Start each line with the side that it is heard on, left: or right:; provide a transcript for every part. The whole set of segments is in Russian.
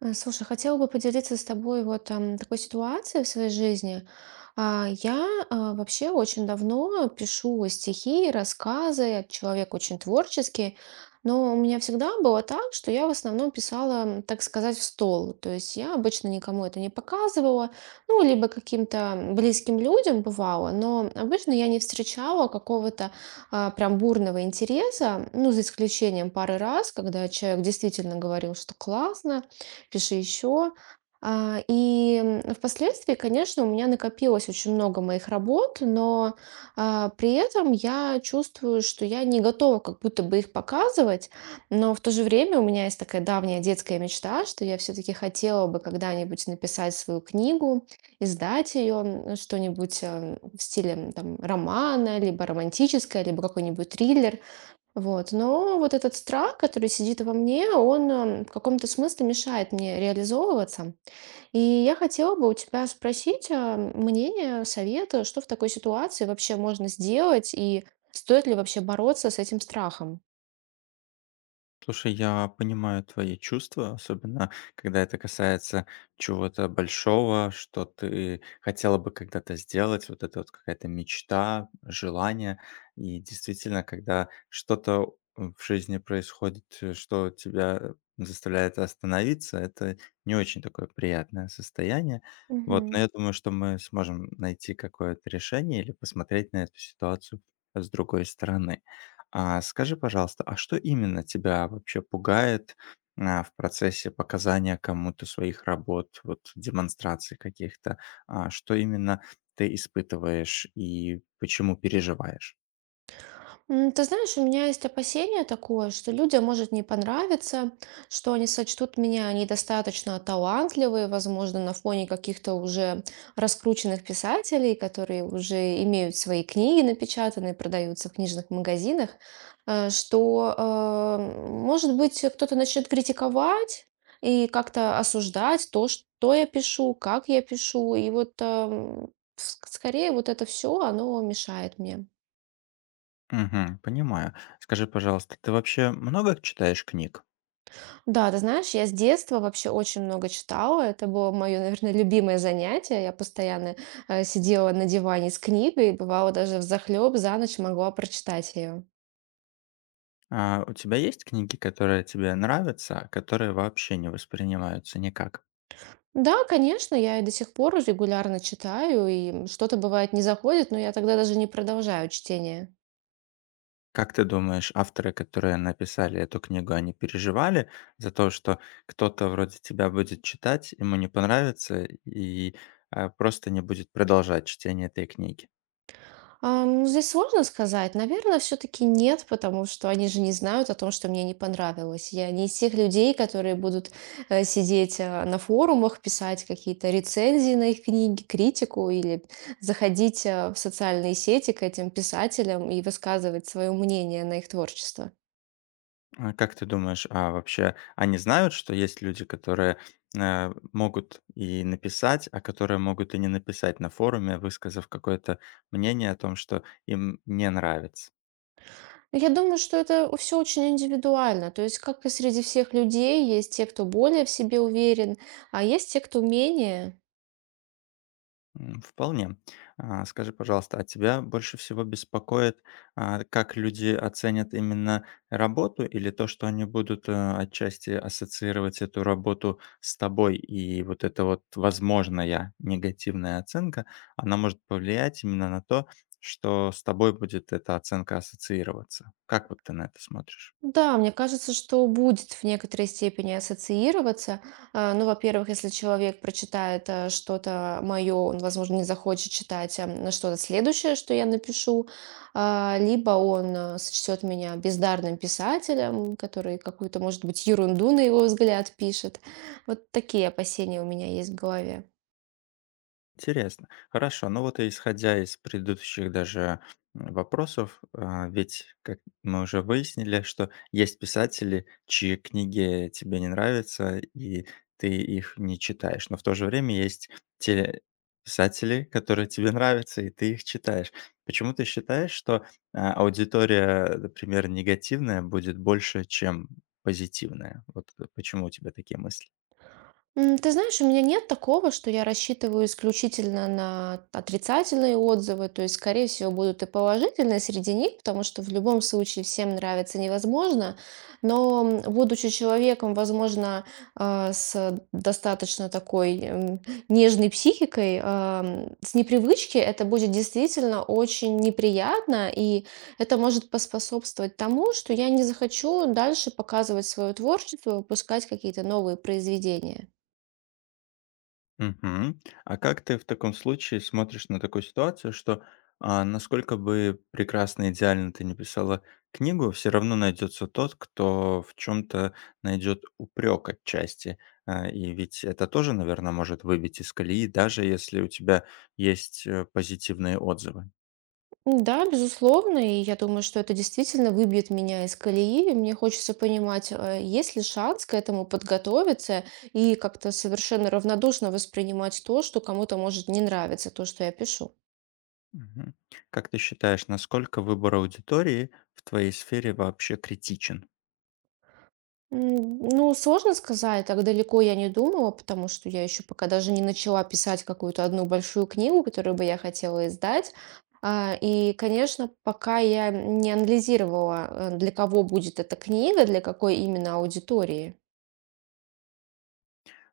right: Слушай, хотела бы поделиться с тобой вот такой ситуацией в своей жизни. Я вообще очень давно пишу стихи, рассказы, я человек очень творческий, но у меня всегда было так, что я в основном писала, так сказать, в стол. То есть я обычно никому это не показывала, ну, либо каким-то близким людям бывало, но обычно я не встречала какого-то прям бурного интереса, ну, за исключением пары раз, когда человек действительно говорил, что классно, пиши еще. И впоследствии, конечно, у меня накопилось очень много моих работ, но при этом я чувствую, что я не готова как будто бы их показывать, но в то же время у меня есть такая давняя детская мечта, что я все-таки хотела бы когда-нибудь написать свою книгу, издать ее, что-нибудь в стиле там, романа, либо романтическое, либо какой-нибудь триллер. Вот. Но вот этот страх, который сидит во мне, он в каком-то смысле мешает мне реализовываться. И я хотела бы у тебя спросить мнение, совета, что в такой ситуации вообще можно сделать и стоит ли вообще бороться с этим страхом?
left: Слушай, я понимаю твои чувства, особенно когда это касается чего-то большого, что ты хотела бы когда-то сделать, вот это вот какая-то мечта, желание. И действительно, когда что-то в жизни происходит, что тебя заставляет остановиться, это не очень такое приятное состояние. Вот, но я думаю, что мы сможем найти какое-то решение или посмотреть на эту ситуацию с другой стороны. А скажи, пожалуйста, а что именно тебя вообще пугает, в процессе показания кому-то своих работ, вот демонстраций каких-то? А, что именно ты испытываешь и почему переживаешь?
right: Ты знаешь, у меня есть опасение такое, что людям может не понравиться, что они сочтут меня недостаточно талантливой, возможно, на фоне каких-то уже раскрученных писателей, которые уже имеют свои книги напечатанные, продаются в книжных магазинах, что, может быть, кто-то начнет критиковать и как-то осуждать то, что я пишу, как я пишу. И вот, скорее, вот это все, оно мешает мне.
left: Мгм, понимаю. Скажи, пожалуйста, ты вообще много читаешь книг?
right: Да, ты знаешь, я с детства вообще очень много читала. Это было мое, наверное, любимое занятие. Я постоянно сидела на диване с книгой, и бывало даже взахлеб за ночь могла прочитать ее.
left: У тебя есть книги, которые тебе нравятся, а которые вообще не воспринимаются никак?
right: Да, конечно, я и до сих пор регулярно читаю, и что-то бывает не заходит, но я тогда даже не продолжаю чтение.
left: Как ты думаешь, авторы, которые написали эту книгу, они переживали за то, что кто-то вроде тебя будет читать, ему не понравится и просто не будет продолжать чтение этой книги?
right: А, ну, здесь сложно сказать. Наверное, все-таки нет, потому что они же не знают о том, что мне не понравилось. Я не из тех людей, которые будут сидеть на форумах, писать какие-то рецензии на их книги, критику или заходить в социальные сети к этим писателям и высказывать свое мнение на их творчество.
left: А как ты думаешь, а вообще они знают, что есть люди, которые, могут и написать, а которые могут и не написать на форуме, высказав какое-то мнение о том, что им не нравится?
right: Я думаю, что это все очень индивидуально. То есть, как и среди всех людей, есть те, кто более в себе уверен, а есть те, кто менее.
left: М, вполне. А, Скажи, пожалуйста, а тебя больше всего беспокоит, как люди оценят именно работу или то, что они будут отчасти ассоциировать эту работу с тобой, и вот эта вот возможная негативная оценка, она может повлиять именно на то, что с тобой будет эта оценка ассоциироваться. Как вот ты на это смотришь?
right: Да, мне кажется, что будет в некоторой степени ассоциироваться. А, ну, во-первых, если человек прочитает что-то мое, он, возможно, не захочет читать что-то следующее, что я напишу, либо он сочтет меня бездарным писателем, который какую-то, может быть, ерунду на его взгляд пишет. Вот такие опасения у меня есть в голове.
left: Интересно. Хорошо. Ну вот и исходя из предыдущих даже вопросов, ведь, как мы уже выяснили, что есть писатели, чьи книги тебе не нравятся, и ты их не читаешь. Но в то же время есть те писатели, которые тебе нравятся, и ты их читаешь. Почему ты считаешь, что аудитория, например, негативная будет больше, чем позитивная? Вот почему у тебя такие мысли?
right: Ты знаешь, у меня нет такого, что я рассчитываю исключительно на отрицательные отзывы, то есть, скорее всего, будут и положительные среди них, потому что в любом случае всем нравится невозможно, но будучи человеком, возможно, с достаточно такой нежной психикой, с непривычки это будет действительно очень неприятно, и это может поспособствовать тому, что я не захочу дальше показывать свое творчество, выпускать какие-то новые произведения.
left: Мгм. А как ты в таком случае смотришь на такую ситуацию, что, насколько бы прекрасно, идеально ты не писала книгу, все равно найдется тот, кто в чем то найдет упрек отчасти. И ведь это тоже, наверное, может выбить из колеи, даже если у тебя есть, позитивные отзывы.
right: Да, безусловно, и я думаю, что это действительно выбьет меня из колеи. Мне хочется понимать, есть ли шанс к этому подготовиться и как-то совершенно равнодушно воспринимать то, что кому-то может не нравиться, то, что я пишу.
left: Мгм. Как ты считаешь, насколько выбор аудитории в твоей сфере вообще критичен?
right: Ну, сложно сказать, так далеко я не думала, потому что я еще пока даже не начала писать какую-то одну большую книгу, которую бы я хотела издать. И, конечно, пока я не анализировала, для кого будет эта книга, для какой именно аудитории.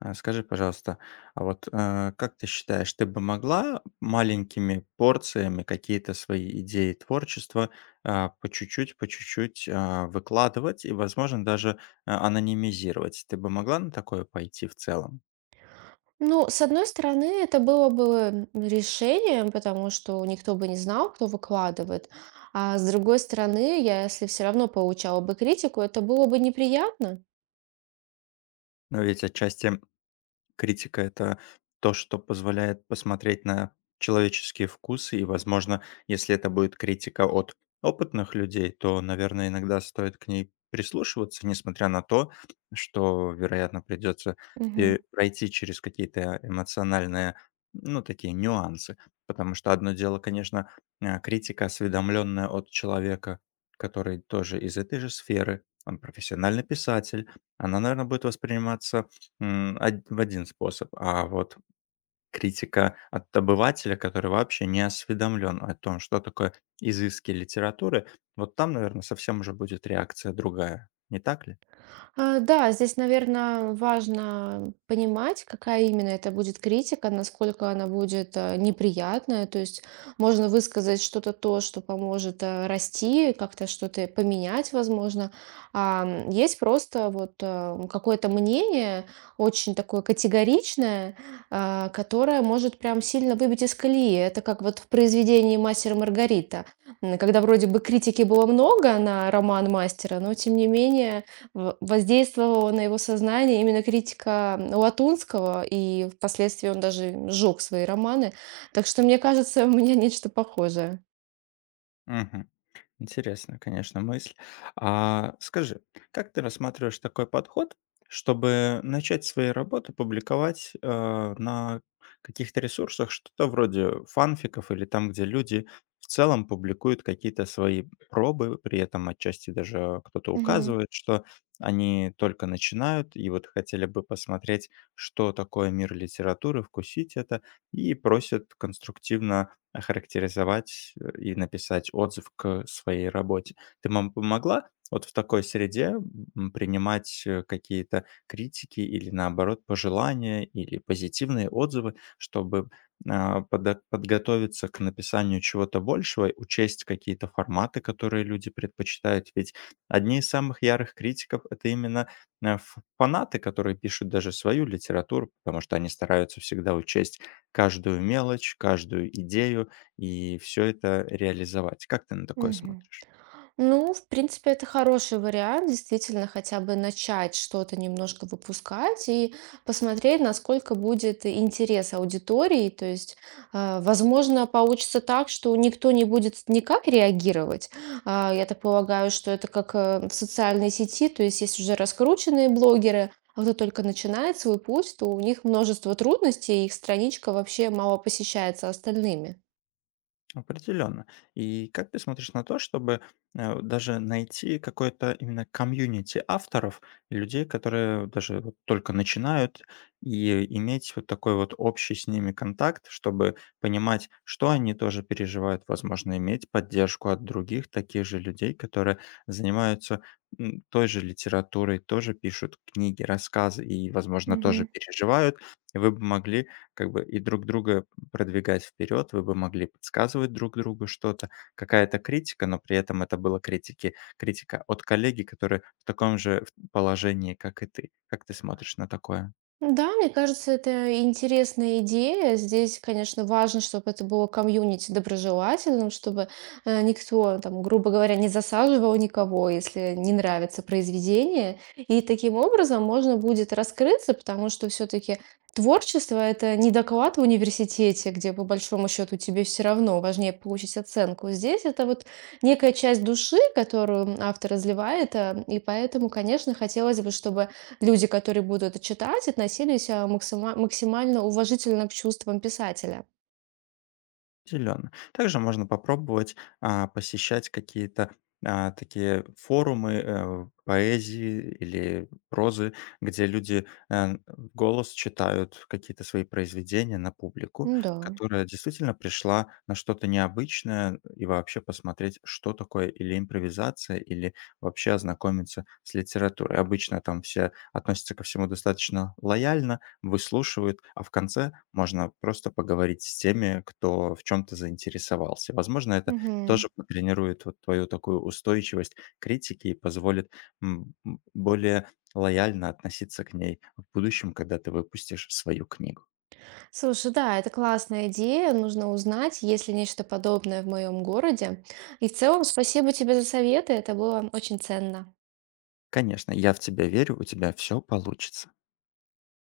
left: А скажи, пожалуйста, а вот, как ты считаешь, ты бы могла маленькими порциями какие-то свои идеи творчества, по чуть-чуть, выкладывать и, возможно, даже, анонимизировать? Ты бы могла на такое пойти в целом?
right: Ну, с одной стороны, это было бы решением, потому что никто бы не знал, кто выкладывает. А с другой стороны, я, если все равно получала бы критику, это было бы неприятно.
left: Но ведь отчасти критика — это то, что позволяет посмотреть на человеческие вкусы, и, возможно, если это будет критика от опытных людей, то, наверное, иногда стоит к ней прислушиваться, несмотря на то, что, вероятно, придется
right: Мгм.
left: пе пройти через какие-то эмоциональные, ну, такие нюансы. Потому что одно дело, конечно, критика, осведомленная от человека, который тоже из этой же сферы, он профессиональный писатель, она, наверное, будет восприниматься М, од в один способ. А вот критика от обывателя, который вообще не осведомлен о том, что такое изыски литературы, вот там, наверное, совсем уже будет реакция другая. Не так ли?
right: Да, здесь, наверное, важно понимать, какая именно это будет критика, насколько она будет неприятная. То есть можно высказать что-то то, что поможет расти, как-то что-то поменять, возможно. Есть просто вот какое-то мнение, очень такое категоричное, которое может прям сильно выбить из колеи. Это как вот в произведении «Мастер и Маргарита», когда вроде бы критики было много на роман мастера, но тем не менее в воздействовала на его сознание именно критика, Латунского, и впоследствии он даже сжег свои романы. Так что, мне кажется, у меня нечто похожее.
left: Мгм. Интересная, конечно, мысль. А скажи, как ты рассматриваешь такой подход, чтобы начать свои работы публиковать, на каких-то ресурсах, что-то вроде фанфиков или там, где люди в целом публикуют какие-то свои пробы, при этом отчасти даже кто-то
right: Мгм.
left: указывает, что они только начинают и вот хотели бы посмотреть, что такое мир литературы, вкусить это, и просят конструктивно охарактеризовать, и написать отзыв к своей работе. Ты мам помогла вот в такой среде, принимать, какие-то критики или, наоборот, пожелания или позитивные отзывы, чтобы, а, подо подготовиться к написанию чего-то большего, учесть какие-то форматы, которые люди предпочитают? Ведь одни из самых ярых критиков — это именно, э, ф фанаты, которые пишут даже свою литературу, потому что они стараются всегда учесть каждую мелочь, каждую идею и все это реализовать. Как ты на такое
right: Мгм.
left: смотришь?
right: Ну, в принципе, это хороший вариант, действительно, хотя бы начать что-то немножко выпускать и посмотреть, насколько будет интерес аудитории. То есть, возможно, получится так, что никто не будет никак реагировать. Я так полагаю, что это как в социальной сети, то есть есть уже раскрученные блогеры, а кто только начинает свой путь, то у них множество трудностей, и их страничка вообще мало посещается остальными.
left: Определенно. И как ты смотришь на то, чтобы даже найти какое-то именно комьюнити авторов, людей, которые даже вот только начинают, и иметь вот такой вот общий с ними контакт, чтобы понимать, что они тоже переживают, возможно, иметь поддержку от других таких же людей, которые занимаются той же литературой, тоже пишут книги, рассказы и, возможно, тоже
right: Мгм.
left: переживают. И вы бы могли как бы и друг друга продвигать вперед, вы бы могли подсказывать друг другу что-то, какая-то критика, но при этом это была критика от коллеги, который в таком же положении, как и ты. Как ты смотришь на такое?
right: Да, мне кажется, это интересная идея. Здесь, конечно, важно, чтобы это было комьюнити доброжелательным, чтобы никто, там, грубо говоря, не засаживал никого, если не нравится произведение. И таким образом можно будет раскрыться, потому что все-таки творчество— это не доклад в университете, где по большому счету тебе все равно важнее получить оценку. Здесь это вот некая часть души, которую автор изливает, и поэтому, конечно, хотелось бы, чтобы люди, которые будут это читать, относились максимально уважительно к чувствам писателя.
left: Определенно. Также можно попробовать посещать какие-то такие форумы поэзии или прозы, где люди в голос читают какие-то свои произведения на публику,
right: Да.
left: которая действительно пришла на что-то необычное и вообще посмотреть, что такое или импровизация, или вообще ознакомиться с литературой. Обычно там все относятся ко всему достаточно лояльно, выслушивают, а в конце можно просто поговорить с теми, кто в чем-то заинтересовался. Возможно, это
right: Мгм.
left: тоже потренирует вот твою такую устойчивость критики и позволит более лояльно относиться к ней в будущем, когда ты выпустишь свою книгу.
right: Слушай, да, это классная идея. Нужно узнать, есть ли нечто подобное в моем городе. И в целом, спасибо тебе за советы. Это было очень ценно.
left: Конечно, я в тебя верю, у тебя все получится.